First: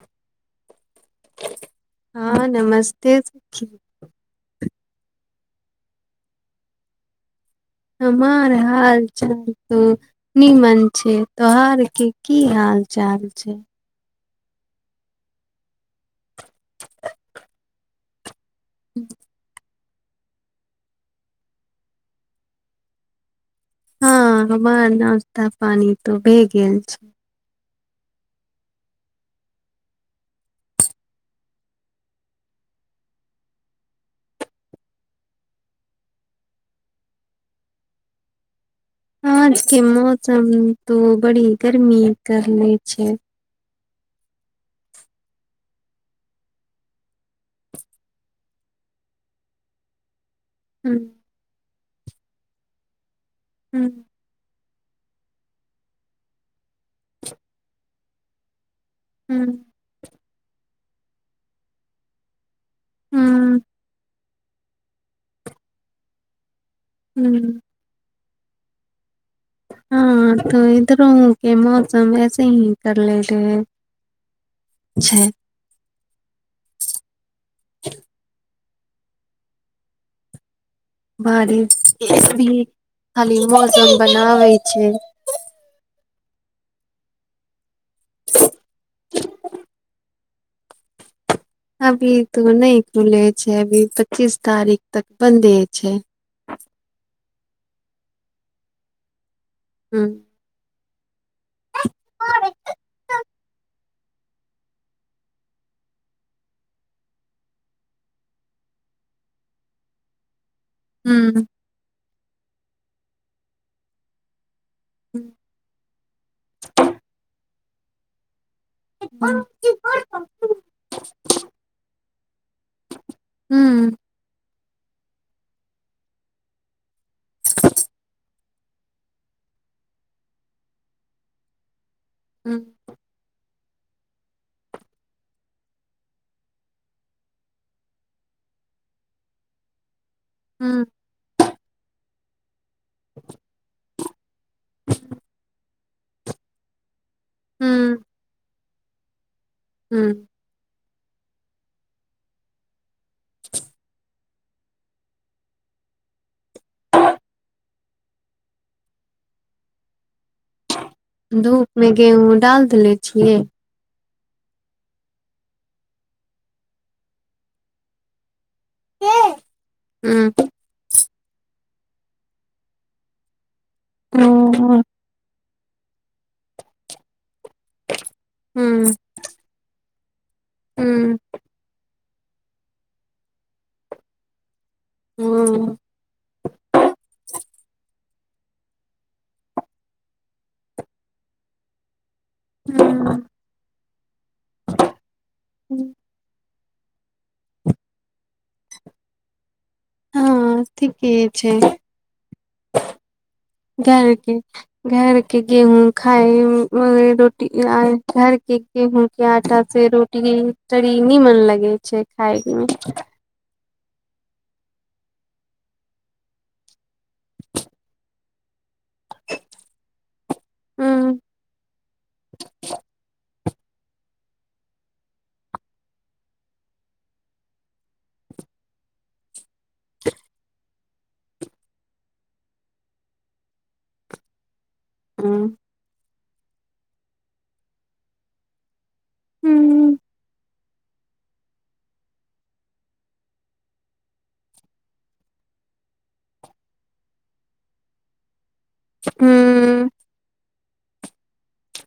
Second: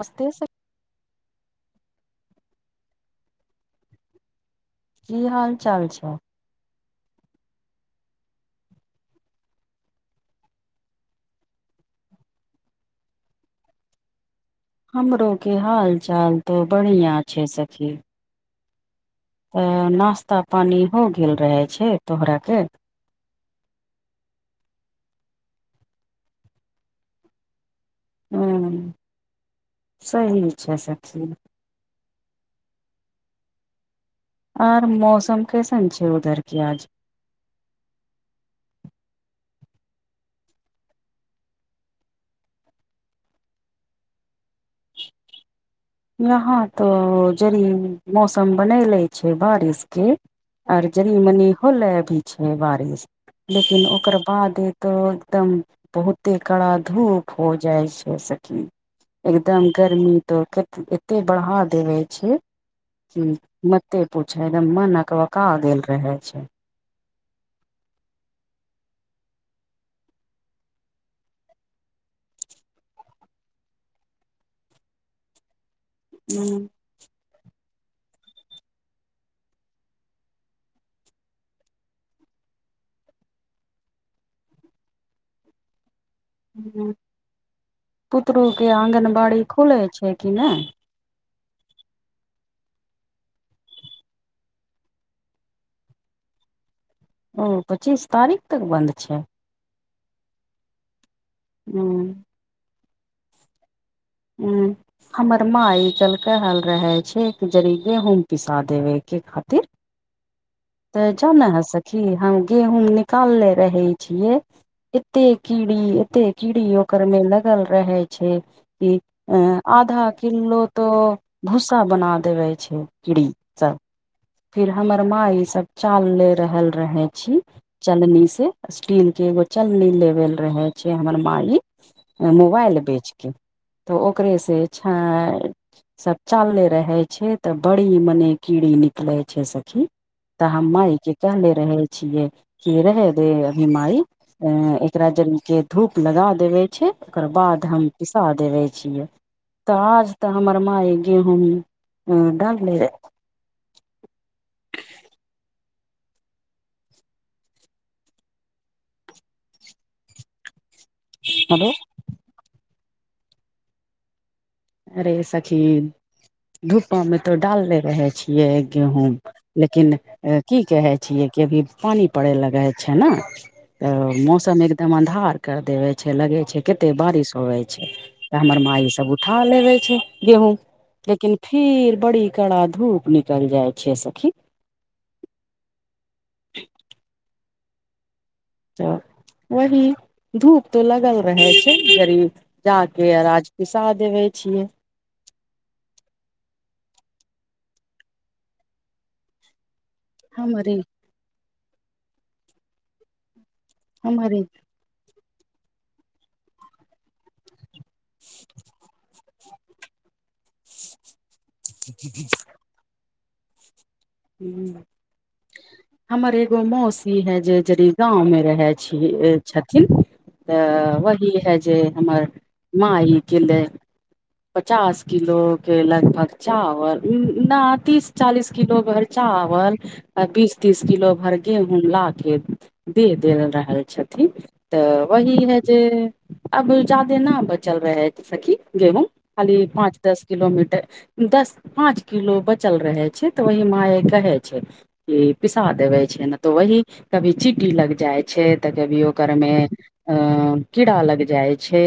नमस्ते हँ नमस्ते सखी। कि हाल चाल छै हमर हाल चाल तऽ निमन छै त्योहार के की हाल चाल छै हमरो के हाल चाल तो बढ़िया छै सखी। ह। तऽ नाश्ता पानि हो गेल रहै छै तोहरा के हँ हमर नश्ता पानी त भए गेल छै हूँ सही छै सभ चीज आर मौसम कैसन छै उधर कि आज आज के मौसम तो बड़ी गर्मी कले छै यहाँ तो जद मौसम बनले छै बारिश के आर हँ जनी मनी होले भी छै बारिश लेकिन ओकर। बादे तो एकदम बहुते कड़ा धूप हो जाय छै सभकी एकदम गर्मी तो एते बढ़ा देबे छै कि मते। पूछ एकदम मन अकवाकऽ गेल रहे छै हू। हँ तो इधरो के मौसम ऐसे हे कर ले रहे है छै हू। बारिश भी खाली मौसम बनाबे छै। ह पुतू के आँगनबाड़ी खुलै छै कि नहि अभी तो नहि खुले छै अभी पच्चीस तारीख तक बंन्दे छै ओ पच्चीस तारीख तक बन्द छै। हँ। हू। हू। हमर माँ इ चलक हल रहे छै एक जरी गेहूम पिसा देवे के खातिर तऽ ह जान ह है सकी हम गेहूँम निकालनेे रहै छियै एते कीड़ी एते कीड़ी ओकर मऽ लगल रहे छै कि अ आधा किलो तऽ भूसा बना देवे छै कीड़ी सब फिर हमर माय ई सब चाल ले रहल रहे छी चलनी से स्टील के एगो चलनी लेवल रहे छै हमर मााय मोबाइल बेच कऽ तऽ ओकरेसँ छ सब चालले रहे छै तऽ बड़ी मने कीड़ी निक निकले छै सखी तऽ हम ह मााय के कहले रहे छियै क रहे दे अभी मायी अ एकरा जल के धूप लगा देवे छै ओकर ह ह बाद हम पिसा देबे छियै ह ताज तऽ हमर माई गेहू डालले रहै धूप हेलो मऽ गेहूँं डाल देेले छियै अरे सखी धूपा मऽ तो डालले रहे छी [unintelligible] गेहूँ ह लेकिन की कहे छियै कि अभी पानी पड़े लगे छै नऽ तऽ मौसम ह एकदम अंहार के देवे छै लगे छै कते बारिश होवे छै त हमर मा इ सब उठा लेबे छै गेहूँ लेकिन फेर बड़ी कड़ा धूप निकलि जाइ छै सखी हँ तऽ वही धूप तो लगल रहे छै गरी जााक पिसा देबै छियै हूँ हँ हमरे ठीके छै धरके हमरे घर के गेहूँ खााय [unintelligible] रोटी घर के गेहूँ के आटा से रोटी तनि निमन लगे छै खााय मे हमर एगो मौसी है जे ज गाँव मे रहै छी छथिन तऽ ह वही है जे हमर माँ ई किलै पचास किलो के लगभग चावल न तीस चालीस किलो भर चावल आ बीस तीस किलो भर गेहू ला कऽ दे देल रहल छथिन तऽ वही नहि है जे अब जादे न बचल रहे है ज सखी गेहूँं खाली पाँच दस कििलोमीटर दस पाँच किलो बचल रहे छै तऽ वही माय कहे छै कि पिसा देबे छै नऽ तऽ वही कभी चिटी लग जाइ छै तऽ कभी ओकर मऽ कीड़ा लग जाय छै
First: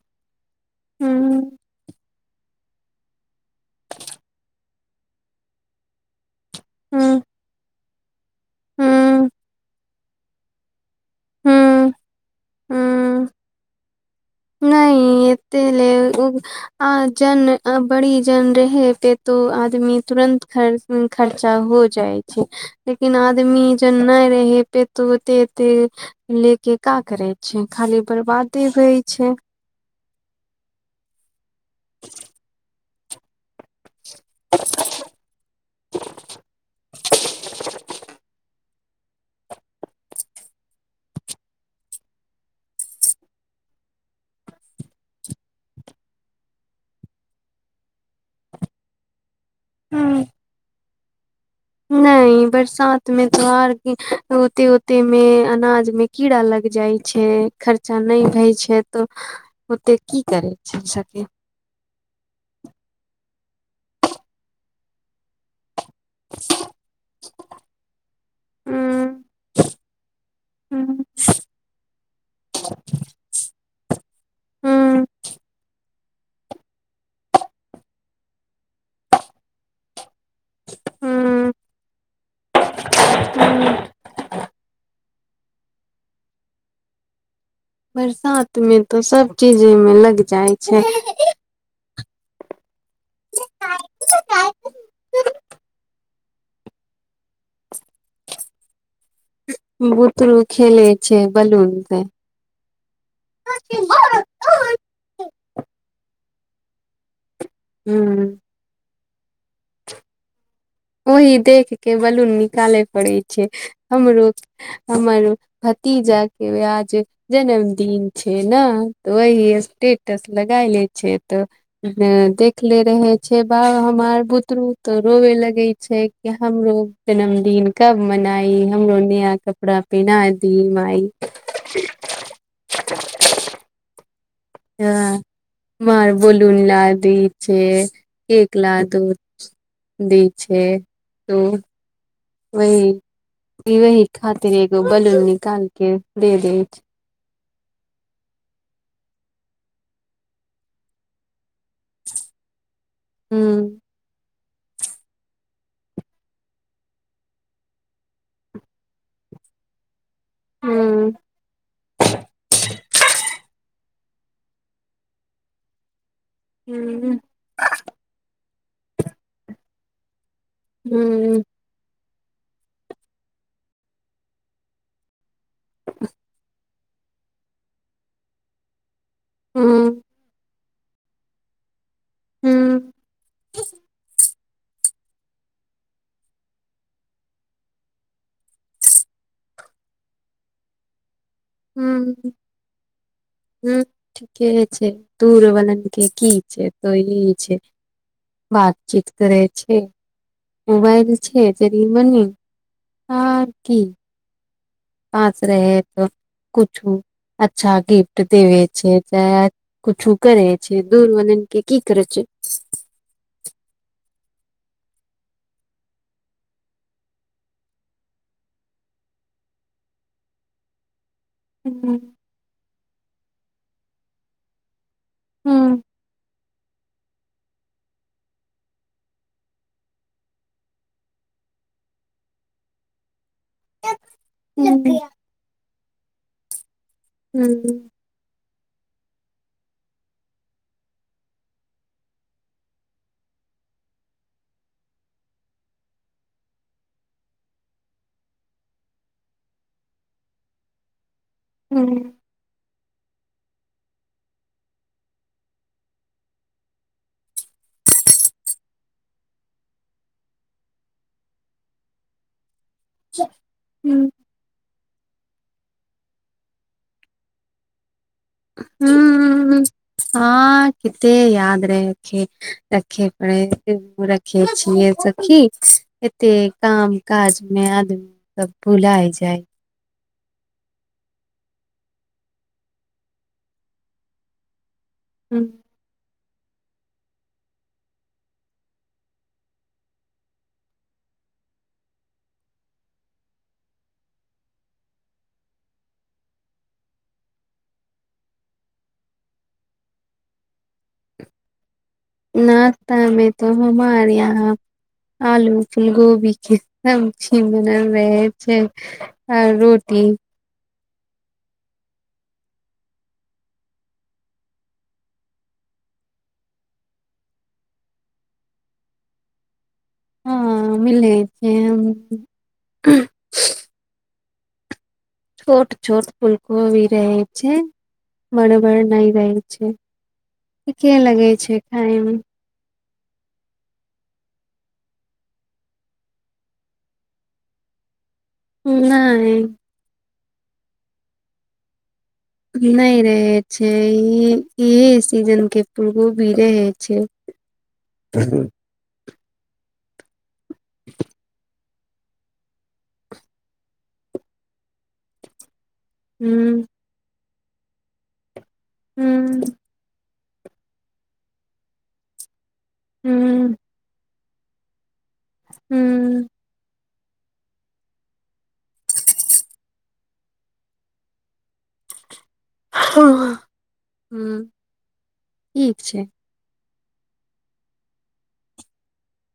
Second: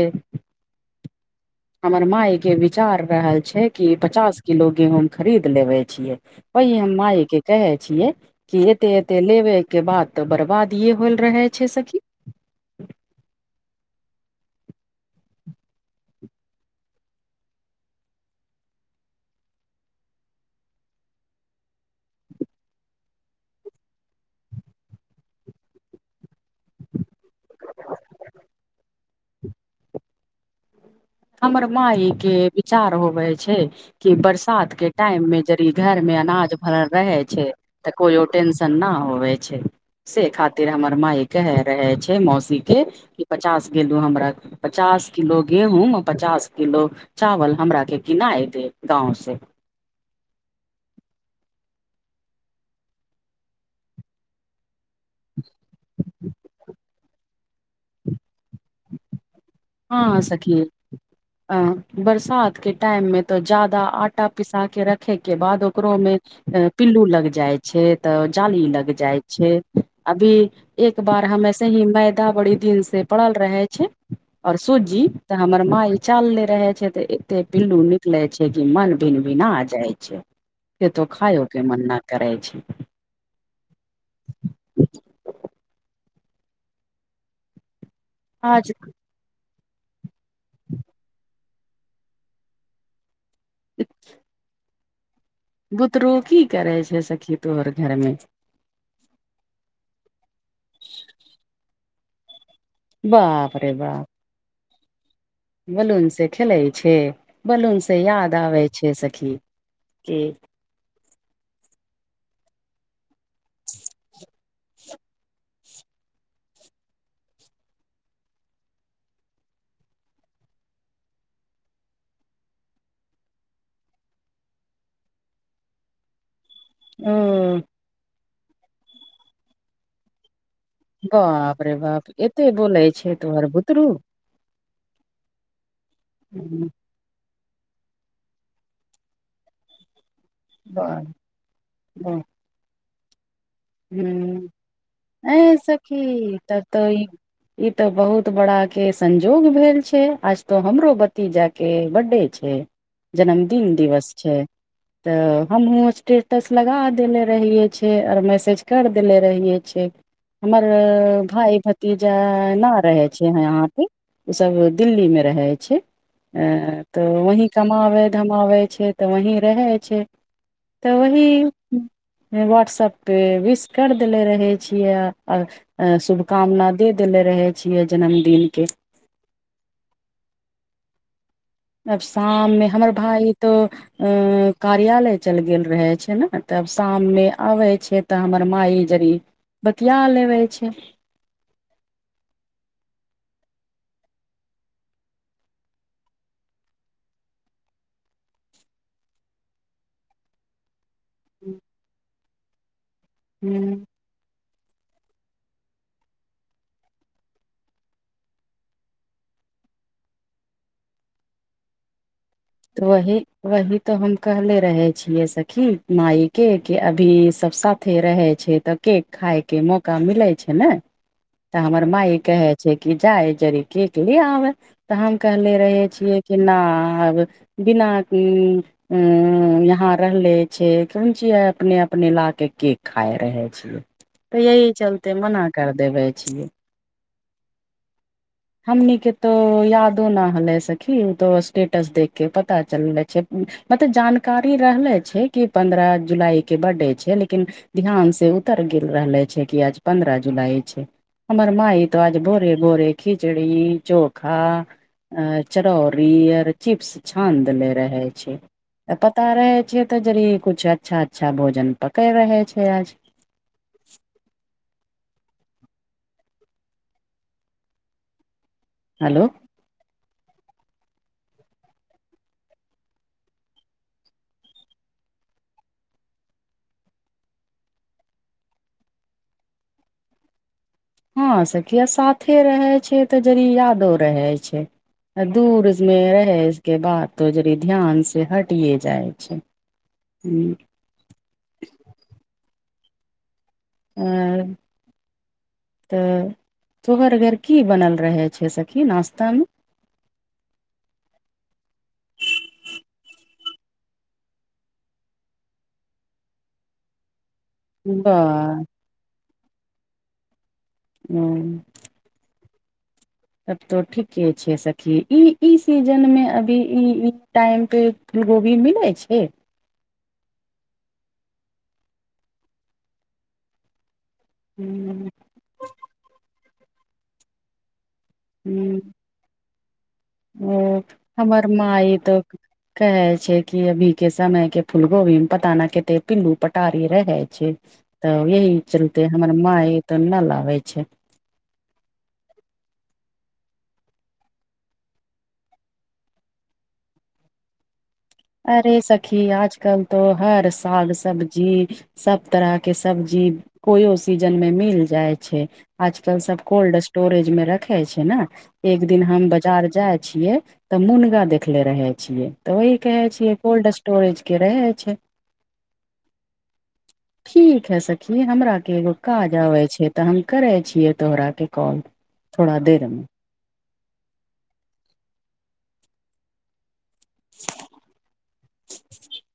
हमर माय के विचार रहल छै कि पचास किलो गेहूंम खरीद लेबे छियै वही हम मायएके कहे छिये कि एते एते लेबे के बाद तऽ बर्बाद ये होल रहे छै सखी हू नहि एते लेल आ जन बड़ी जन रहे पेतो आदमी तुरन्त खर्च खर्चा हो जाइ छै लेकिन आदमी जन नहि रहे पेतो ऐते ऐते ले कऽ का करै छै खाली बर्बादे होइ छै हमर मााय के विचार होबे छै कि बरसात के टाइम मे यद घर मे अनाज भरल रहे छै तऽ कोइो टेशन नहि होवे छै से खातिर हमर माय कह रहे छै मौसीक के कि पचास गेलू हमरा। पचास किलो गेहूँ। पचास किलो चावल हमरा के किना एत गाव से हू नहि बरसात मे तार होती हो। ताहिमे अनाज मे कीड़ा लग जाइ छै खर्चा नहि होइ छै त ह सखीए अ बरसात के टाइम मे तो ज्यादा आटा पिसा के रखे के बाद ओ ओकरो मे पिल्लू लग जाय छै त जाली लग जाय छै अभी एक बार हमेसे ही मैदा बड़ी दिन से पड़ल रहे छै। और सूत जी त हमर माँ चल नहि रहे छै तऽ एते पिल्लू निकले छै कि मन भिन भिन अ जाइ छै स तो खायो के मन न करै छै हू बरसात आज मे तऽ सभ चीज ओमे लग जाइ छै अ। बुतरू कि करै छै सखी तोहर घरमे बूतरू खेल छै, बलून से बाप रे बाप बलून से खेलै छै बलून स हूँ याद आबै छै सखी के ओह देख के बलून निकाले पड़े छै हमरो हमर। भाटिया के व आज जन्मदिन छै ने तऽ ओही स्टेटस लगायले छै तऽ देखले रहे छै बाब हमार बुतरू त रोवे लगे छै कि हमरो ओ जन्मदिन। कब मनाई हमरो न यहा कपड़ा पहिना दी माई बाप रे बाप एते बोले छै तोहर बुतरू। ह मर बोलन ल दी छै एक ल दू दी छै हँ। वही खातिर एगो बलून ए निकालके सखी दे दै तब छै तऽ ई ई ते बहुत बड़ा के संजोग भेल छै आज तो हमरो तीजा के बर्दे छै जन्मदिन हुं दिवस छै। तऽ हमहु स्टेटस लगा देले रहिये छै आर मेसेज कर देले रहिय छै। हमर हुं भाय भतीजा ने रहे छै यहा पे ओ सभ दिल्ली मे रहै छै अ तऽ हुं वही कमाबैत धमाबै छै तऽ वही रहै छै तऽ हुं वही। वहाट्सअपे विश करि देने रहै छियै आ शुभकामना दे देले रहे छियै जन्मदिनक के हू। आब शाम मे हुं हमर भाय तो अ कार्यालय चल गेल रहे छै ने तब शाम मे आबै छै तऽ हमर माइ जड़ बतिया लेबे छै हू हु ठीके छै दूर बला के की छै त ई छै बातचीत करै छै ओबइ छै त बनी हां हूँ की पास रहे त कुछु अच्छा गिफ्ट देवे छै चाहे कुछु करै छै दूर वलन के की करै छै वही वही तऽ हम कहले रहै छियै सखी माय के कि अभी सब सब रह छै तऽ केक खायके मौका मिलै छै ने तऽ हुं हमर माइ कहै छै कि जाय जड़ि केक ले आबे तऽ हम कहले हुं रहे छियै कि नाऽ आब बिना कि उं यहां रहले छियै कोन ची अपने अपने ला के केक खाय रहै लियै तैऽ हुं चलते मना कर देबे छियै हूं हूं हमनि के तो यादो न हले सखी उ तो स्टेटस देख के पता चलले छै मतलब जानकारी रहले छै कि पन्द्रह जुलाई के बड्डे छै लेकिन ध्यान से उतर गेल रहले छै कि आज पन्द्रह जुलाई छै हमर माइ हुं तऽ आज भोरे भोरे खिचड़ी चोखा आ चरौरी आर चिप्स छान देले रहै छै तऽ पता रहै छै तऽ जड़ कुछ अच्छा अच्छा भोजन पकै रहै छै आज हू हू [unintelligible] हेलो हँ किते याद रहैखे रखे पड़े रखै छीये सखी एतेक काम काज मे आदमी सब भुलाय जाय हँं सखी साथे रहै छियै तऽ जड़ यादो रहै छै आ दूर इसमे रहै के बात तो जड़ ध्यान से हटिए जाइ छै हू ह तऽ तोहर घर की बनल रहै छै सखी नाश्ता मे नश्तामे तो हमार यहाँ आलू के गोभी के [unintelligible] छी ब [unintelligible] आ रोटी [inaudible] तब तो ठीके छै सखी ई ई सीजनमे अभी ई ई टाइम पे ई गोभी मिलै छै हँ मिलइ छै हम हूँ छोट छोट फूलकोबी रहै छै बर बर ह नय रहै छै ओ ठीके लगे हमर छै माई खाय मे तक कहै छै कि अभी के समय के फूल गोभी मे पता नहि कते पिल्लू पटारी रहै छै तऽ यही चलते हमर नहि माय तब न लाबे छै नहि रहै छै ई इहे सीजन के फुलगोभी रहै छै ह [inaudible] अरे सखी आज कल तो हर साग सब्जी सभ तरह के सब्जी कोइो सीजन मे मिल जाइ छै। आजकल सभ हूँ कोल्ड स्टोरेज मे रखे छै ने एक दिन हम हूँ बाजार जाय तऽ मुनगा देखे रह छियै त वह कहै छियै हूँ कोल्ड स्टोरेज के रहे छै। हूँ। ठीक है सखी हमराके एगो काज आबैत छै त हम करै छियै तोहराके कॉल थोड़ा देर मे ह ठीक छै। [inaudible]